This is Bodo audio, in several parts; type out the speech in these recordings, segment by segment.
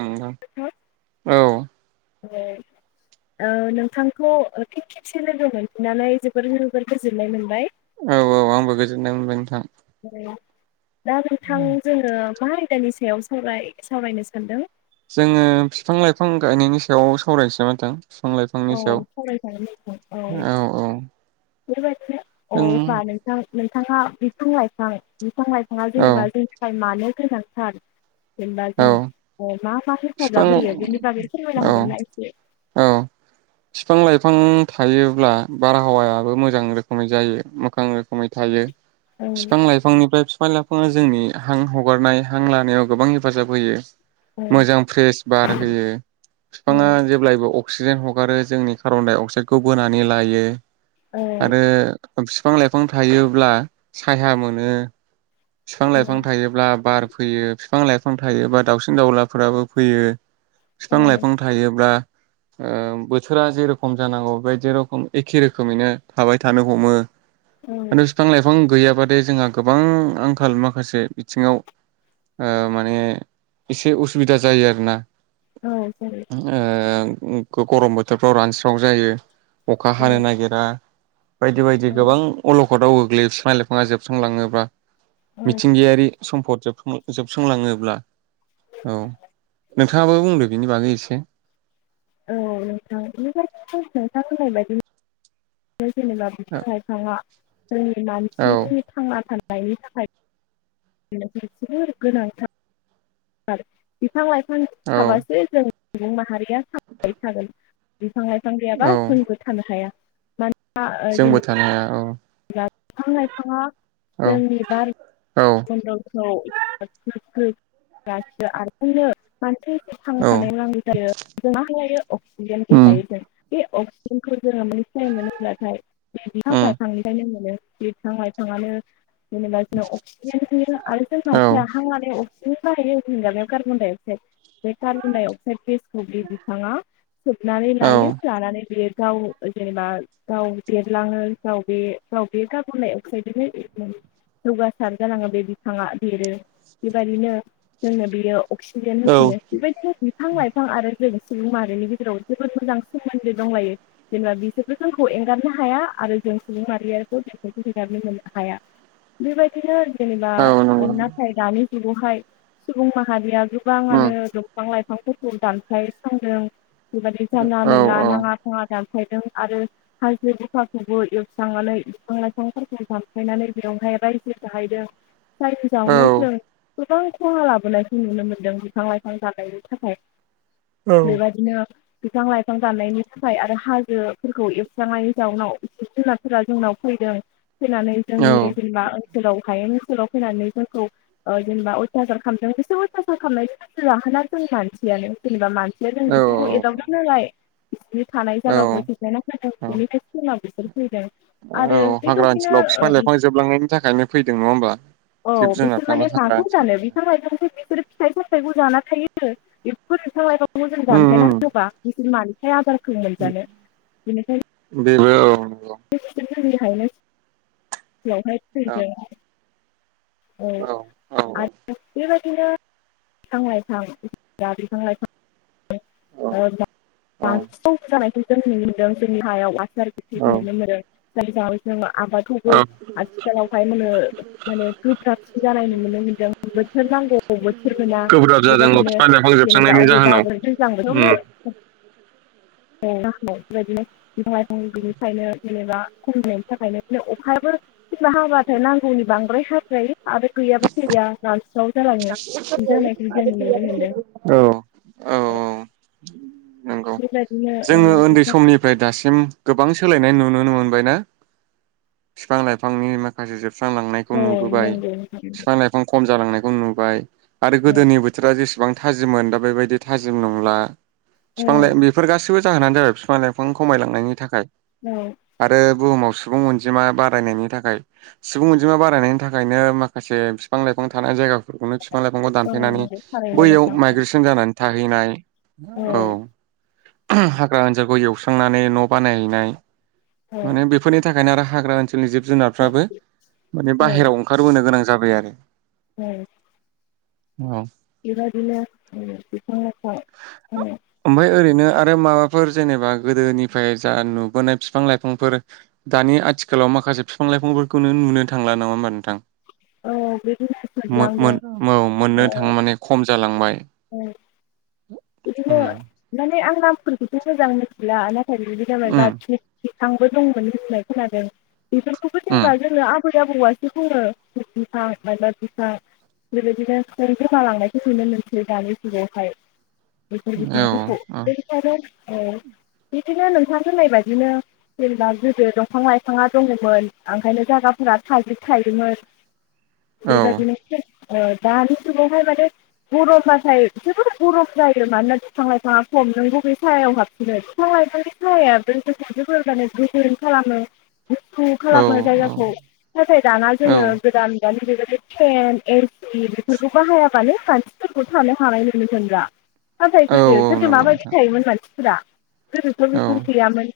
औ नोंथां औ ओ नोंथांखौ पफिन खेबसे लोगो मोनफिननानै जोबोर जोबोर गोजोननाय मोनबाय औ औ आंबो गोजोननाय मोनबाय नोंथां। दा नोंथां जोङो मा आयदानि सा सायाव सावराय सावरायनो सानदों जोङो बिफां लाइफां गायनायनि सायाव सावरायनोसै नामा नोंथां बिफां औ लाइफांनि सायाव सावरायजागोन औ औ बेफोर औ जों बा नोंथां नोंथाङा बिफां लाइफां बिफां लाइफां आ औ जेनेबा जोंनि थाखाय मानो गोनांथार जेनबा औ जोङो अ मा मा बिफां हेसाजाब होयो बेनि बै फोरमायनो औ हागोनना एसे औ बिफां लाइफां थायोब्ला बारहावायाबो मोजां रोखोमै जायो गोबां रोखोमै थायो औ बिफां लाइफांनिफ्राय बिफां लाइफाङा जोंनि हां हगारनाय हां लानायाव गोबांनि हेफाजाब होयो। औ मोजां फ्रेस बार होयो औ बिफाङा जेब्लायबो अ अक्सिजेन हगारो जोंनि कार्बन डाइ अक्साइडखौ बोनानै लायो। औ आरो बिफां लाइफां थायोब्ला सायहा मोनो। बिफां औ लाइफां थायोब्ला बार फैयो बिफां लाइफां थायोबा दाउसिन दाउलाफोराबो फैयो। औ बिफां लाइफां थायोब्ला ओ बोथोरा जेरखम जानांगौ बे जेरखम एखे रोखोमैनो थाबाय थानो हमो। म बिफां लाइफां गैयाब बोदै जोंहा गोबां आंखाल माखासे बिथिङाव ओ माने एसे उसुबिदा जायो आरोना। औ ओ गरम बोथोरफ्राव रानस्राव जायो। अखा औ हानो नागिरा बायदि बायदि औ गोबां अल आव गोग्लैयो बिफां लाइफाङा जोबस्रां लाङोब्ला औ मिथिंगायारि सम्फदब जोबस्रांलाङोब्ला औ नोंथाङाबो बुंदो बिनि बागै एसे औ नोंथांनि नोंथां होनाय बायदि। जेनेबा बिफां लाइफाङा जोंनि औ मानसि थांना थानाय बायनि थाखाय जोबोर गोनां थार बिफां लाइफां औ थाबासो जों सुबुं माहारि या थांनानै थागोन। बिफा लायफां गैयाबा औ जोंबो थानो हाया। मान जोंबो थानो हाया औ। बिफां लाइफाङा औ जोंनि बार औ मनदलखौ [unintelligible] मानसि थांना औ थानायाव नांगौ जायो जों मा लायो अक्सिजेन गेस उम लायो जों बे अक्सिजेनखौ जोङो मानिफ्राय मोनो होनब्लाथाय बिफां उम लाइफां [unintelligible] बिफां लाइफाङानो जेनेबा जों अक्सिजेन होयो आरो जों औ मानसिया हां लानायाव अक्सिजेन बाहायो [unintelligible] कार्बनडाइ अकसाइड बे कार्बन दडाइ अक्साइड गेसखौ बे बिफाङा सोबनानै औ लायो लानानै बियो गाव जेनेबा गाव देरलाङो गाव बे गाव बे कार्बन डाइ अक्साइडजोंनो जौगासार जालाङो बे बिफाङा देरो बेबायदिनो जोंनो बेयो अक्सिजेन औ होफिनो बेबायदि हो बिफां लाइफां आरो जों सुबुं माहारिनि गेजेराव जोबोद मोजां सोमोन्दो दंलायो जेने जों सुबुं माहारियारिबो बिसोरखौ हेगारनो हाया बेबायदिनो जेनेबा औ नंगौ नाथाय दानि बेवहाय सुबुं माहारिया उम गोबाङानो दंफां लाइफां दंफांफोरखौ दानफाय सांदों बिबायदि जानला औ मानला औ नाङा फाङा दान फायदों आरो [unintelligible] एवस्रांनानै बिफां लाइफांफोरखौ दामफायनानै बेंहाय रायजो जाहैदों जायनि औ जावनाव जों गोबां खहा लाबोनायखौ नुनो मोन्दों बिफां लाइफां दानायनि थाखाय। बेबादिनो बिफां लाइफां दाननायनि थाखाय आरो हाजोफोरखौ एवस्रांनायनि जाउनाव जिब जुनारफोरा जोंनाव फैदों। फैनानै औ जोंनि जेनेबा ओनसोलाव हायेन ओनसोलाव फैनानै जोंखौ ओ जेनेबा अयतासार खामदों बिसोर अयथासार खालामनायनि मेन जाहोना जों मानसियानो जेनेबा मानसि यानो जों औ बेसोरखौ एदावदों नालाय बिसोरनि थानाय औ जागाखौ सेफायना होदों बेनिफ्राय सोनाब औ हाग्रा ओनसोलाव फिफां लाइफां जोबलांनायनि थाखायनो फैदों नङा होमबा औ जिब बिसोर माने जुनारफ्राा हाग्रा माखौ जानो ओनसोलनि ओ बिफां लाइफांखौ बिसोर फिथाइ फामथाइखौ जाना थायो इफोर बिफांलाइफां खौ जों उम दानफायना उम होबा बि मानिफ्राय आदार खौ मोनजानो बेबो औ नंगौ बेनिखायनो नो हायनो बेयावहाय औ फैदों। औ औ आ बिबा दिनो बिफां-लाइफां बा बिफां लाइफां ओ औ औ बांसिन जानायखौ जों नुनो मोन्दों जोंनि हायाव [unintelligible] औ [unintelligible] [unintelligible] आबादखौबो औ आथिखालावहाय मानो माने गोब्राबसिन जानाय नुनो मोनदों। बोथोर नांगौ बोथोर मोना गोब्राब जादों बेबायदिनो बिफां लाइफां जेनेबा जोबस्रांनायनि अबे जाहोनाव बाबो दैज्लां उम बोथोरावनो औ बेबायदिनो बिफां-लाइफां गैयैखायनो जेनेबा खमिनायनि थाखायनो बिदिनो अखायाबो कमबा हाबाथाय नांगौनि बांद्राय हाद्रायो आरो गैयाबा गैया रान [unintelligible] औ। द [inaudible] औ नंगौ जोङो उन्दै समनिफ्राय दासिम गोबां सोलायनाय नुुनो मोनबायना। फिफां लाइफांनि माखासे जोब स्रांलांनायखौ औ नुबोबाय नंगौ नोंथां फिफां लाइफां खम जालांनाय नु बाय। आरो औ गोदोनि बोथोरा जेसे बां थाजिममोन दा बेबायदि थाजिम नंला। फिफां लाइ बेफोर गासिबो जाहोनानो जाबाय फिफां लाइफां खमायलांनायनि थाखाय। औ आरो बुहुमाव सुबुं अनजिमा बारायनायनि थाखाय। सुबुं अनजिमा बारायनायनि थाखायनो माखासे फिफां लाइफां थानाय जायगा फोरखौनो फिफां लाइफांखौ औ दानफायनानै नंगौ थारैनो बैयाव नोंथां माइग्रेसन जानानै थाहैनाय औ। हाग्रा ओनजावखौ एवस्रांनानै न' बानायहैनाय औ मा होनो बेफोरनि थाखायनो आरो हाग्रा ओनसो नि जिब जुनारफ्राबो माने औ बाहेराव ओंखारबोनो गोनां जाबाय आरो औ। औ बेबादिनो बिफां लाइफां [unintelligible] ओमफ्राय ओरैनो आरो माबाफोर जेनेबा गोदोनिफ्राय जा नुबोनाय फिफां लाइ फांफोर दानि आथिखालाव माखासे फिफां लाइफांफोरखौनो नुनो थांला नङा होमबा नोंथां। औ बिदिनो मो जोबलांदों मोन औ मोननो औ थां माने खम जालांबाय। औ। इदिनो उम माने आं नामफोरखौथ' मोजां मिथिला नाथा उम [unintelligible] बेथांबो दंमोन होननाय खोनादों। बेफोरखौबो जेनेबा उम जोङो आबुं फैयाबौवासो बुङो बिफां माइबा बिफां बेबायदिनो सोर गोमालांनायखौ नुनो मोनसै दानि जुगावहाय। बेफोर औ बिफांफोरखौ औ [inaudible] औ बिदिनो नोंथां होननाय बादिनो जेनेबा गोदो दंफां लाइफाङा दङमोन ओंखायनो जायगाफोरा थाजोब थायोमोन। औ बिफोरबादिनि [inaudible] ओ दानि जुगावहाय माने गरमबाथाय जेबो गरम, जायो मानोना बिफां लाइफाङा सम नों बबे साहायाव हाबफिनो बिफां लाइफांनि साहाय बे गोसजो हानो गोजोन खालामो। गुसु खालामो जायगाखौ नाथाय दाना औ जोङो गोदान। [inaudible] ए बेफोरखौ बाहायाबानो। [inaudible] [unintelligible] औ गोदो औ गोदो नंगौ माबायदि नोंथां थायोमोन मानसिफोरा गोदोथ औ बेफोर गैयामोन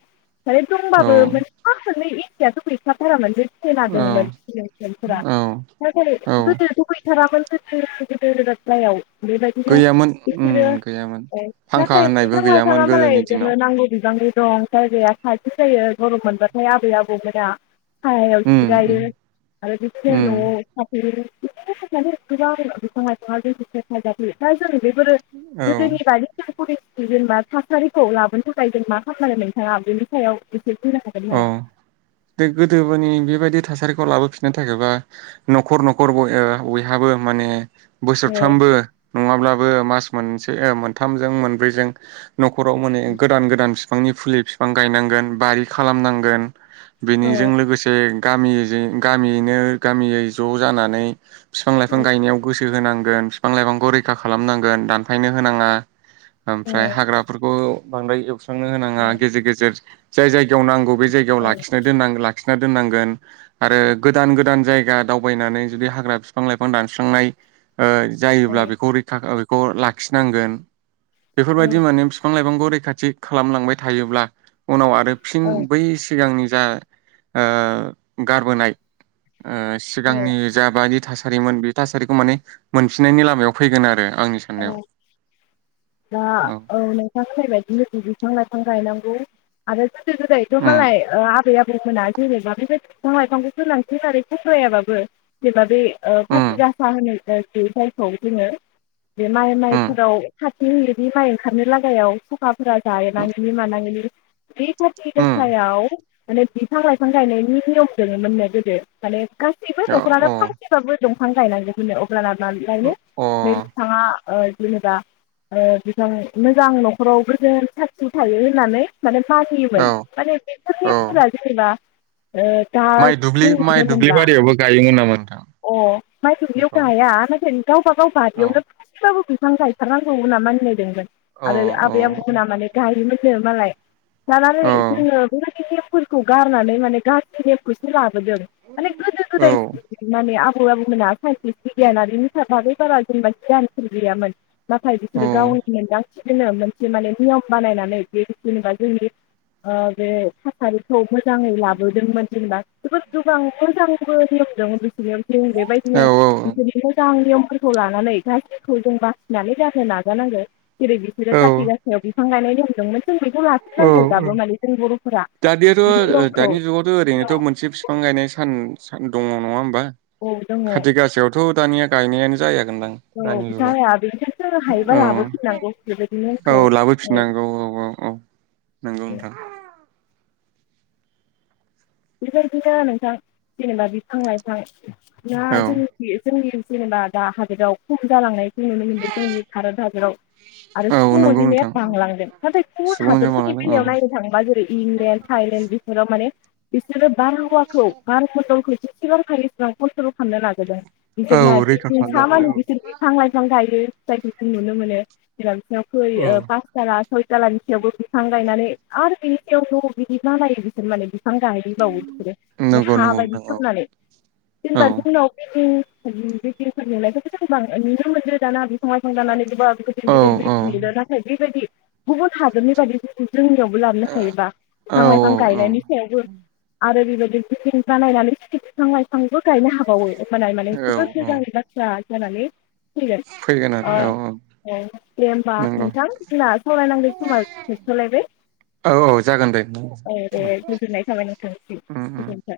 माने औ दंबाबो मोनफा मोननै [inaudible] गैखाथार मोन औ [inaudible] नाथाय औ गोदोथ गैथारामोन [inaudible] बेबदिनो गैयामोन [inaudible] उम बिदिनो गैयामोन फांखा होननायबो गैयामोन गोदोनि दिनाव नांगौ बिबांनि दं जायगाया खाथि जायो गरम मोनबाथाय आबै आबौमोना उम उम उम [unintelligible] [unintelligible] दा जों बेफोरो औ गोदोनि दानि जेनेबा थासारिखौ लाबोनो थाखाय जों मा खामनांगोन नोंथाङा बेनि सायाव एसे बुंनो हागोन औ नामा? दे गोदोबोनि बेबायदिथ' थासारिखौ लाबोफिननो थाखायबा नखर नखर बयहाबो माने औ बोसोरफ्रामबो नङाब्ला बो मास मोनसे मोनथामजों मोनब्रैजों नखराव माने गोदान गोदान बिफांनि फुलि बिफां गायनांगोन बारि खालामनांगोन औ बेनिजों लोगोसे गामिजों गामियैनो गामियै ज जानानै बिफां औ लाइफां गायनायाव गोसो होनांगौ फिफां लाइफांखौ रैखा खालामनांगोन दानफायनो होनाङा औ ओमफ्राय हाग्राफोरखौ बांद्राय एवसां थांनो होनाङा गेजेर गेजेर जाय जाय याव नांगौ बे जायगायाव औ लाखिना दोननां लाखि लाखिना दोननांगोन आरो गोदान गोदान जायगा दावबायनानै जुदि हाग्रा बिफां लाइफां दानस्रांनाय ओ जायोब्ला बेखौ रैखा खौ लाखिनांगोन औ बेफोरबायदि माने बिफां लाइफांखौ रैखाथि खालामलांबाय थायोब्ला उनाव आरो औ फिन बै सिगांनि‌ जा आ गारबोनाय आ औ सिगांनि जाबायदि थासा रिमोन बे थासारिखौ माने मोनफिननायनि लामायाव फैगोन आरो आंनि औ साननायाव दा औ औै नों आंजोंबायदि हांरनांगौ आरो गोजो गोजायथ' उम मालाय आबै-आबौ जा जेनेबा बेबायदि बिफां-लाइफांखौ सोलांफिन आरो फस्रायाबाबो जेनबा बे ओ उम खाथि गासा होनो आरोखि जायखौ जोङो बे उम माइ-माइफोराव खाथि हनि माइ ओंखारनो लागायाव सुखा जाह उम नांगनि मानांगिनि बे खाथि गायाव माने बिथाङा बिफां गायनायनि नियम दंमोननो गोदो माने गासैबो औ अ न'खरानो फांसेबाबो दं। फां नायनांगौ दिनो [unintelligible] आ अ जेनेबा मोजां न'खरावबो जों साखि थायो होननानै माने मानियोमोन औ [unintelligible] औ नेमफोरा जेनेबा दा माइ दुब्लि जों माइ नुनो दुब्लि मोनब्ला बारियावबो गायोमोन नामा नोंथां अ माइ दुलियाव बेखौ गाया ओमाफ्रायों गावबागाव औ बारियावनो गाबो बिफां गायथारनांगौ होनना मानिनायदोंमोन। औ आरो औ आबै आबौ मोना गायोमोन। मालाय लानानै औ जोङो बेबायदि नेमफोरखौ गारनानै माने गाज्रि नेमखौसो ला बोदों माने गोदो औ गोदाय माने [unintelligible] गारिफोर गैयामोन। नाथाय बिसोरो गावनि मोनदां नो मोनसे माने नियम बानायनानै बे जेनेबा जोंनि ओ बे थासारिखौ मोजाङै लाबोदोंमोन जेनेबा जोबोद गोबां मोजांबो नियम दंमोन बिसोर जों बेबायदिनो बिसोरनि मोजां नियम खौ लानानै गाज्रिखौ जों बासिनानै गारनो नाजानांगो जेरै बिसोरो औ काथि गासायाव बिफां गायनाय नियमदोंमोन। औ औ दानियाथ' बे नियमखौ दानि जुगावथ' ओरैनोथ' मोनसे बिफां गायनाय सान दङ नङा होनबा? औ दङ खाथि गासायावथ' दानिया गायनायानो जाया जागोनदां औ दानि जुगाव जाया बेनिखायनो जोङो हायोबा औ लाबोफिननांगौ बेबायदि नेमखौ औ लाबोफिननांगौ औ औ औ। नोंगौ औ नोंथां। बेफोरबादिनो नोंथां जेनेबा बिफां लाइफां ना औ जोंनिखि जोंनि जेनेबा दा हादोराव खम जालांनायखौ नुनो मोनदों जोंनि भारत हादोराव आरो औ सुबुं‌ नंगौ अनजिमाया नोंथां बांलांदों नाथाय गुबुन सुबुंजों हादरफोरनि मालायदों औ बेलायाव नायनो थाङोबा जेरै इंलेण्ड, थाइलेण्ड बेफोराव माने बिसोरो बारहवाखौ बार मण्डलखौ सिगांहाय जसेबां क'नथ्र'ल खालामनो नाजादों औ बिसोरना रैखा खालामनानै साहामानि औ बिसोरहा बिफां लायफां गायो जायखौ नुनो मोनो बिराद। नखोयो पास तला सय टालानिसायावबो फिफां गायनानै आरो बेनि सायाव न' बिदि बानायो बिसोर माने। बिफां गायैबावो बिसोरो नंगौ हा नंगौ बायदि नोंथां खालामनानै औ जेनेबा जोंनाव [unintelligible] बेफोरखौ नुनायखौथ' जों गोबां नुनो मोन्दों दाना समायसं जानानै गोबा औ गिदिर-गिदिर औ बिलदिं लुदों नाथाय बेबायदि गुबुन हादरनिबादि [unintelligible] जोंनियावबो लाबोनो हायोबा औ बिफां लाइफां औ गायनायनि आरो बेबायदि बिल्दिं नायनानै बिफां लाइफांबो गायनो हाबावो। होनाय मानाय औ जोबोद औ औ मोजांनि बाथ्रा [unintelligible] जानानै फैगोन अ औ दे होमबा नंगौ नोंथां जोंना सावरायनांगौ समा जोबथ'लायबाय औ औ जागोन दे औ दे। गोजोननाय थाबाय नोंथांनिसिम उम उम गोजोन्थों।